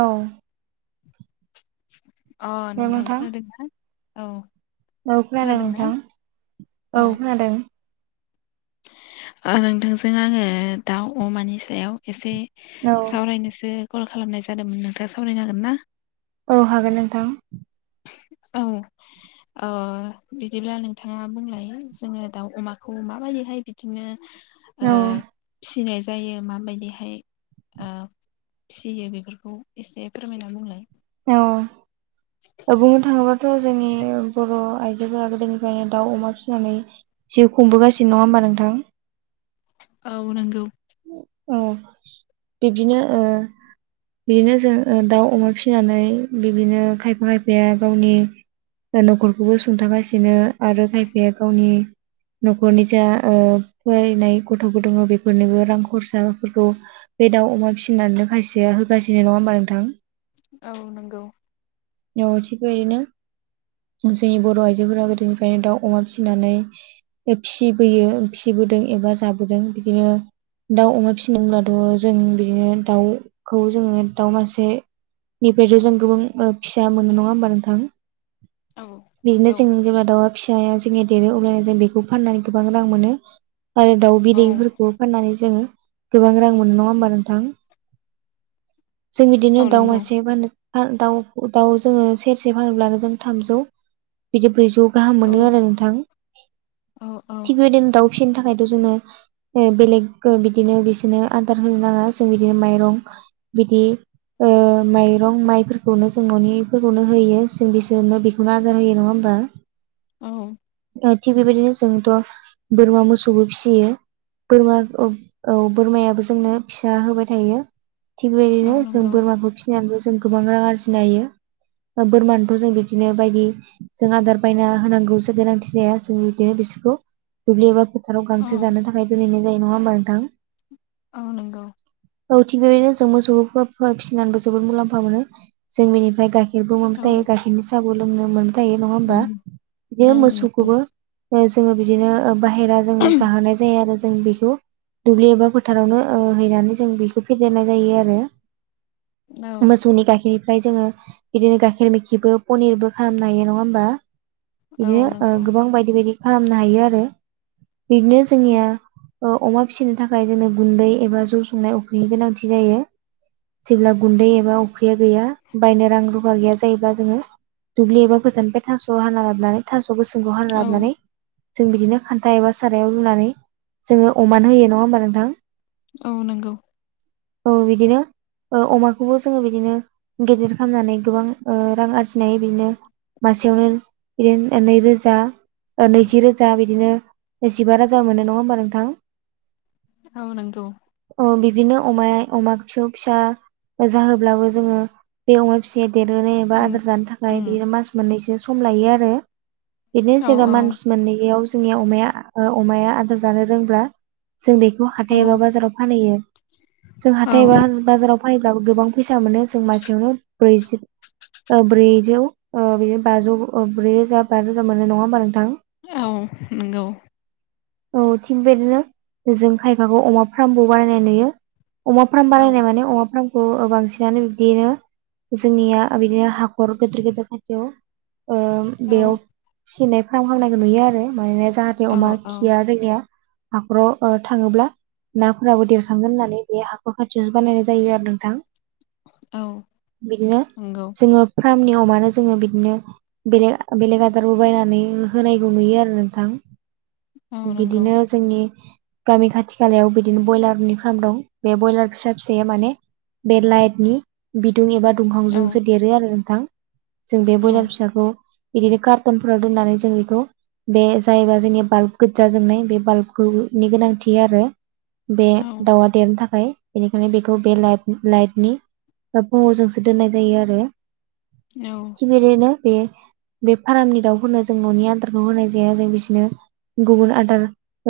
औ अ नोंथां खोनादों औ औ खोनादों खोनादोंना नोंथां औ खोनादों नोंथांजों आंङो दाउ अमानि सायाव एसे औ सावरायनोसो कल खालामनाय जादोंमोन नोंथांङा सावरायनो हांगोन ना औ हागोन नोंथां औ अ बिदिब्ला नोंथांङा बुंलायो जोंङो दाउ अमाखौ माबायदिहाय बिदिनो औ फिनाय जायो माबायदिहाय फियो बेफोरखौ एसे फोरमायना बुंलाय औ बुंनो थांङोबाथ' जोंनि बर' आइजो गोदोनिफ्रायनो दाउ अमा फिसिनानै जिउ खुंबोगासिनो नंङा होमबा नोंथां औ नंगौ औ बिबदिनो बिदिनो जों दाउ अमा फिसिनानै बिदिनो खायफा खायफाया गावनि नखरखौबो सुंथागासिनो आरो खायफाया गावनि न'खरनि जा फरायनाय गथ'फोर दंङो बेफोरनिबो रां खरसाफोरखौ बे दाउ अमा फिसिनानै खायसेया होगासिनो नंङा होमबा नोंथां औ नंगौ [unintelligible] [unintelligible] जोंनि बर' आइजोफोरा गोदोनिफ्रायनो दाउ अमा फिसिनानै फिबोयो फिबोदों एबा जाबोदों बिदिनो दाउ अमा फिसिनोब्लाथ' जों बिदिनो दाउखौ जोंङो दाउ मासे निफ्रायथ' जों गोबां फिसा मोनो नंङा होमबा नोंथां [unintelligible] [unintelligible] औ नंगौ फिसाया जोंनि देरो अब्लानो जों बेखौ फाननानै गोबां रां मोनो आरो दाउ औ बिदैफोरखौ फाननानै जोङो गोबां रां मोनो नङा होमबा नोंथां जों बिदिनो औ दाउ नंगौ मासे बा दाउ दाउ जोङो सेरसे फानोब्लानो जों थामजौ बिदि ब्रैजौ गाहाम औ मोनो आरो नोंथां औ औ थिग बेदिनो दाउ फिसिनि थाखायथ' जोङो बेलेग बिदिनो बिसोरनो आदार होनो नाङा जों बिदिनो माइरं बिदि माइरं माइफोरखौनो जों न'निफोरखौनो होयो जों बिसोरनो बेखौनो आदार होयो नङा बा औ थिग बेबायदिनो जोंथ' बोरमा मोसौबो फिसियो बोरमा औ बोरमायाबो जोंनो फिसा होबाय थायो थिग औ बेदिनो जों नंगौ बोरमाखौ फिसिनानैबो जों गोबां रां आरजिनो हायो बोरमानोथ' जों बिदिनो बायदि जों आदार बायना होनांगौसो गोनांथि जाया जों बिदिनो खौ दुब्लि एबा फोथाराव औ गांसो जानो थाखाय दोनहैनाय जायो नङा होमबा नोंथां औ नंगौ औ थिग बेबायदिनो जों मोसौफोरखौ फिसिनानैबो जोबोद मुलाम्फा मोनो जों बेनिफ्राय गायखेर खेरबो औ मोनबायथायायो गाइखेरनि साहाबु लोंनो मोनबायथायो नङा होमबा बिदिनो नंगौ मोसौखौबो जोङो बिदिनो बाहेरा जोङो जाहोनाय जायो आरो जों दुब्लि एबा फोथारावनो हैनानै जों बेखौ फेदेरनाय जायो आरो औ मोसौनि गायखेर ओमफ्राय जोङो बिदिनो गाइखेर मेखिबो पनिरबो खालामनो हायो नङा होमबा औ बिदिनो नंगौ गोबां बायदि बायदि खालामनो हायो आरो बिदिनो औ जोंनिया अमा फिसिनो थाखाय जोङो गुन्दै एबा जौ संनायनि गोनांथि जायो जेब्ला गुन्दै एबा अफिरिया गैया बायनो रां रुफा गैया जायोब्ला जोङो दुब्लि एबा गोजाननिफ्राय थास' हाना लाबनानै थास' गोसोमखौ हाना औ लाबोनानै जों बिदिनो खान्था एबा सारायाव रुनानै जोङो अमान होयो नङा होमबा नोंथां औ नंगौ औ बिदिनो अमाखौबो जोङो बिदिनो गेदेर खालामामनानै गोबां रां आरजिनाय बिदिनो मासेयावनो बिदिनो नैरोजा नैजि रोजा बिदिनो जिबा रोजा मोनो नङा होमबा नोंथां आ नंगौ बिदिनो अमाया अमा फिसौ फिसा जाहोब्लाबो जोङो बे अमा फिसाया देरहोनो एबा आं आदार जानो थाखाय उम बिनो मास मोननैसो सम लायो आरो बिदिनो औ जेब्ला औ मास मोननैयाव जोंनिया अमाया अमाया आदार जानो रोंब्ला जों बेखौ औ हाथाय एबा बाजाराव फानहैयो जों औ हाथाय एबा बाजाराव फानब्लाो गोबां फैसा मोनो जों मासेयावनो ब्रैजि ब्रैजौ बिदिनो बाजौ ब्रै रोजा ब रोजा मोननाय नङा होमबा नोंथां औ नोंगौ औ थिग बेदिनो जों खायफाखौ अमा फार्मबो बानायनाय नुयो अमाफ्राम औ बानायनाय माने अमाफ्राम खौ बांसिनानो बिब्दिनो जोंनिया बिदिनो हाखर गेदेर गेदेर खाथियाव औ बेयाव फिनाय फार्म खालामनायखौ नुयो आरो मानोना जाहाथे औ अमा औ खिया जोंनिया हाखर' थाङोब्ला नाफोराबो देरखागोन होननानै बे हाखर खाथियावसो बानायनाय जायो आरो नोंथां औ बिदिनो नंगौ जों अमानो मानो जोङो बिदिनो बेलेग बेलेग आदारबो बायनानै होनायखौ नुयो आरो नोंथां औ नंगौ बिदिनो [inaudible] गामि खाथि खालायाव बिदिनो ब्रयलारनि फार्म दं बे ब्रयलार फिसा फिसाया माने बे लाइटनि बिदुं एबा औ दुंहावजोंसो देरो आरो नोंथां जों बे औ बयलार फिसाखौ बिदिनो कार्टनफोराव दोननानै जों बेखौ बे जायोबा जोंनिया बाल्ब गोजा जोंनाय बे बाल्ब दु नि गोनांथि आरो बे औ दाउआ देरनो थाखाय। बेनिखायनो बेखौ बे लाइ-लाइटनि बा फुङावजोंसो दोननाय जायो आरो। थिग बेदिनो बियो बे फार्मनि दाउफोरनो जों न'नि आदारखौ होनाय जाया जों बिसोरनो गुबुन आदार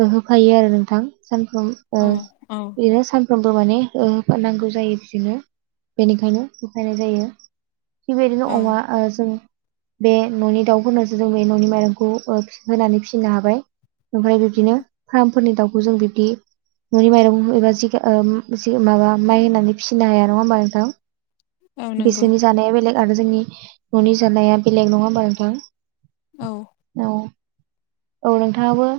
ओ होफायो आरो नोंथां सानफ्राम ओ औ औ इदिनो सान सानफ्रोमबो माने ओ नांगौ जायो बिदिनो बेनिखायनो होफायनाय जायो। थिग बेदिनो औ अमा ओ जों बे न'नि दाउफोरनसो जों बे न'नि माइरंखौ होनानै फिसिनो हाबाय ओमफ्राय बिब्दिनो फार्मफोरनि दाउखौ जों बिब्दि न'नि माइरं एबा जिगा ओ जिग माबा माइ होनानै फिसिनो हाया नङा होमबा नोंथां औ नंगौ बिसोरनि जानाया बेलेग आरो जोंनि न'नि जानाया बेलेग नङा होनोमा नोंथां औ औ। औ नोंथाङाबो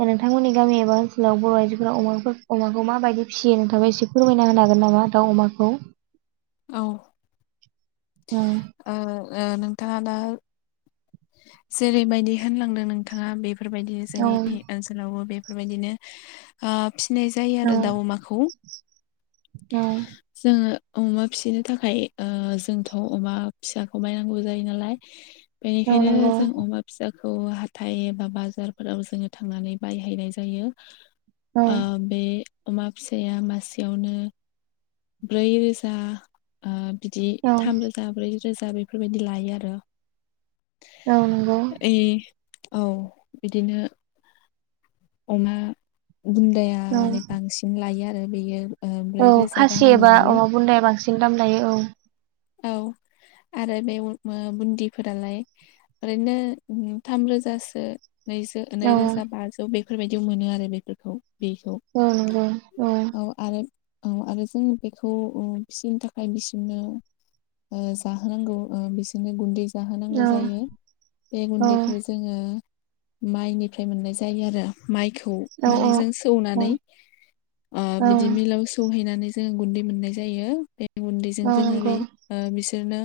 दे नोंथांमोननि गामि एबा ओनसोलाव बर' आइजोफोरा अमाफोर अमाखौ माबायदि फियो नोंथांबो एसे फोरमायना होनो हागोन नामा? बा दाउ अमाखौ औ औ ओ ओ नोंथाङा दा जेरै बायदि होनलांदों नोंथाङा बेफोर बायदि औ जोंनि ओनसोलावबो बे बेफोर बायदिनो ओ फिसिनाय जायो आरो दाउ औ अमाखौ। जोङो अमा फिसिनो थाखाय ओ जोंथ' अमा फिसाखौ बायनांगौ जायो नालाय औ बेनिखायनो नंगौ जों अमा फिसा खौ हाथाय एबा बाजारफोराव जोङो थांनानै बायहैनाय जायो। औ ओ बे अमा फिसाया मासेयावनो ब्रै रोजा ओ बिदि औ थाम रोजा ब्रै रोजा रोजा बेफोर बायदि लायो आरो। औ नंगौ। ओइ औ। बिदिनो अमा बुन्दाया औ माने बांसिन लायो आरो बेयो ओ ब्रै औ रोजा खासि गाहाम एबा लायो अमा बुन्दाया बांसिन दाम लायो। औ औ आरो बे ओ बुन्दिफोरालाय ओरैनो थाम रोजासो नैज औ नैरोजा बाजौ बेफोर बायदियाव मोनो आरो बेफोरखौ बेखौ औ नंगौ औ आरो औ आरो जों बेखौ ओ फिसिनो थाखाय बिसोरनो ओ जाहोनांगौ ओ बिसोरनो गुन्दै जाहोनांगौ औ जायो बे औ गुन्दैखौ जोङो माइनिफ्राय मोननाय जायो आरो। माइखौ औ माने जों औ सौनानै ओ औ बिदि मिलाव सौहैनानै जों गुन्दै मोननाय जायो। बे अ नंगौ ओ बिसोरनो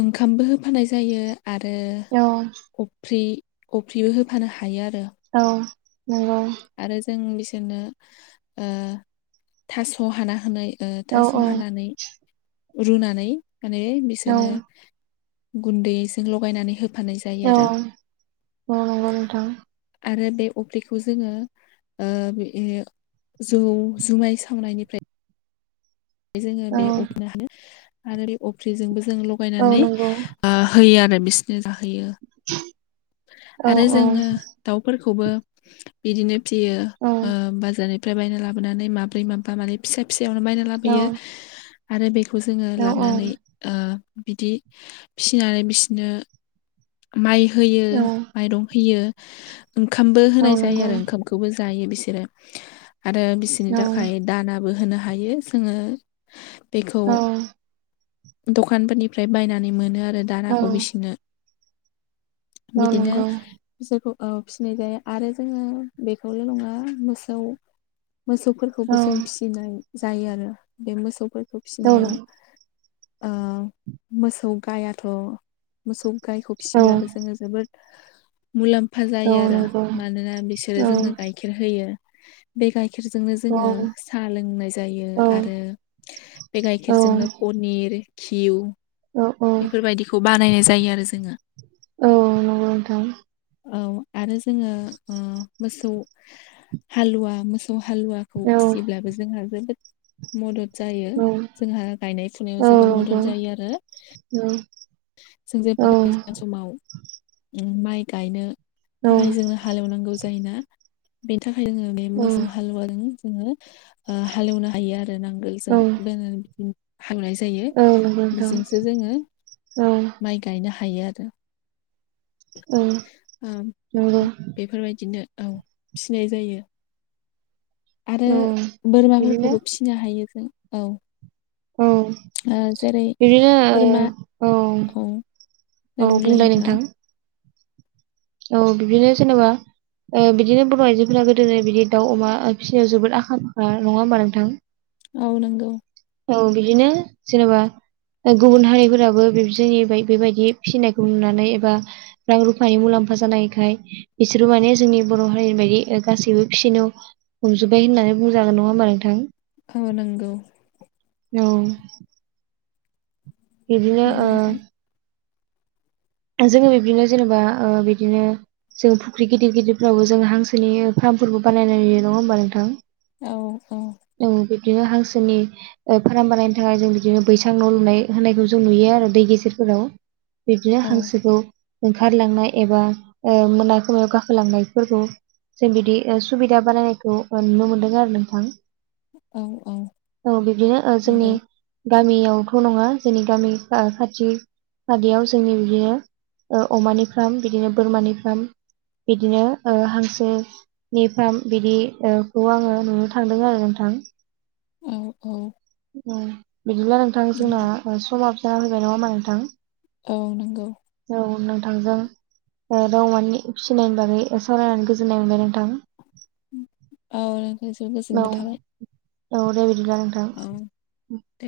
ओंखामबो होफानाय जायो आरो औ अफ्रि अफ्रिबो होफानो हायो आरो औ नंगौ आरो जों बिसोरनो ओ थास' हाना होनाय ओ औ थास' औ हानानै रुनानै माने औ बिसोरो गुन्दैजों लगायनानै हो औ-औ नंगौ नोंथां आरो बे अफ्रिखौ जोङो ओ बे जौ जुुमनाय सावनायनिफ्राय जोङो औ बे अफ्रिनो हानो आरो बे अफ्रिजोंबो जों औ लगायनानै नंगौ होयो आरो बिसनो जाहोयो [inaudible] औ आरो जोङो दाउफोरखौबो बिदिनो फिसियो ओ बाजारनिफ्राय बायना लाबोनानै माब्रै माबा माने फिसा फिसा सियावनो बायना लाबोयो आरो बेखौ जोङो औ लाबनानै आ बिदि फिसिनानै बिसोरनो माइ होयो औ माइरं होयो ओंखामबो औ होनाय जायो नंगौ आरो ओंखामखौबो जायो बिसोरो आरो बिसोरनि औ थाखाय दानाबो होनो हायो जोङो बेखौ औ दखानफोरनिफ्राय बायनानै मोनो आरो औ नंगौ औ दानाखौ बिसोनो औ बिदिनो नंगौ बिसोरखौ ओ फिसिनाय जायो आरो जोङो बेखौल' नङा मोसौ औ मोसौफोरखौबो जों फिसिनाय जायो आरो बे मोसौफोरखौ औ फिसिनायाव मोसौ गायाथ' मोसौ गायखौ फिसिब्लाबो जोङो जोबोद मुलाम्फा जायो आरो मानोना बिसोरो जोंनो गाइखेर होयो बे गाइ गाइखेरजोंनो जोङो साहा लोंनाय औ जायो आरो बे गाइखेरजोंनो पनिर घिउ औ-औ बेफोरबायदिखौ बानायनाय जायो आरो जोङो औ नंगौ नोंथां औ आरो जोङो मोसौ हालुवा मोसौ हालुवाखौ औ फिसिब्लाबो जोंहा जोबोद मदद जायो औ जोंहा गायनाय फुनायाव औ नंगौ औ जोबोद मदद जायो आरो जोंजे औ औ नंगौ [unintelligible] समाव माइ गायनो थाखाय जोंनो हाले एवनांगौ जायोना बेनि थाखाय [unintelligible] जोङो बे मोसौ हालुवाजों जोङो हालेवनो हायो आरो नांगोलजों नोंथां बे [unintelligible] हांनाय जायो औ बेजोंसो जोङो माइ गायनो हायो आरो औ ओ नंगौ बेफोरबायदिनो औ फिसिनाय जायो आरो औ बिदिनो बोरमाफोरखौबो फिसिनो हायो जों औ औ ओ जेरै बिदिनो ओ बोरमा औ दे औ बुंलाय नोंथाङा नोंथां औ बिदिनो जेनेबा ओ बिदिनो बर' आइजोफोरा गोदोनो बिदि दाउ अमा फिसिनायाव जोबोद आखा फाखा नङा होमबा नोंथां औ नंगौ औ बिदिनो जेनेबा गुबुन हारिफोराबो बि जोंनि बेबायदि फिसिनायखौ नुनानै एबा रां रुफानि मुलाम्फा मुलाम्फा जानायखाय बिसोरो माने जोंनि बर' हारिनि बायदि गासैबो फिसिनो हमजोबबाय होननानै बुंजागोन नङा होमबा नोंथां औ नंगौ औ बिदिनो ओ नंगौ नोंथां जोङो बिब्दिनो जेनेबा ओ बिदिनो जोंङो फुख्रि गिदिर गिदिरफ्रावबो जोङो हांसोनि फ्रामफोरबो बानायनाय नङा होमबा नोंथां औ-औ बिदिनो हांसोनि फार्म बानायनो थाखाय जों बिदिनो बैसां न' लुनाय होनायखौ जों नुयो आरो दै गेजेरफोराव [inaudible] बिदिनो हांसोखौ ओंखारलांनाय एबा मोनाफोराव गाखोलांनायफोरखौ जों बिदि सुबिदा बानायनायखौ नुनो मोनदों आरो नोंथां औ औ औ बिब्दिनो जोंनि नंगौ गामियावथ' नङा जोंनि गामि खाथि खाथियाव जोंनि बिदिनो अमानि फार्म बिदिनो बोरमानि फार्म बिदिनो हांसोनि फार्म बिदिखौ आङो नुनो थांदों आरो नोंथां थां ओ ओ बिदिब्ला नोंथां जोंना समाबो जाना फैबाय नङा होमबा नोंथां औ नंगौ औ नोंथांजों दाव अमानि फिसिनायनि बागै सावरायनानै गोजोननाय मोनबाय नोंथां औ नोंनिसिमबो औ गोजोननाय थाबाय औ दे बिदिब्ला औ नोंथां दे।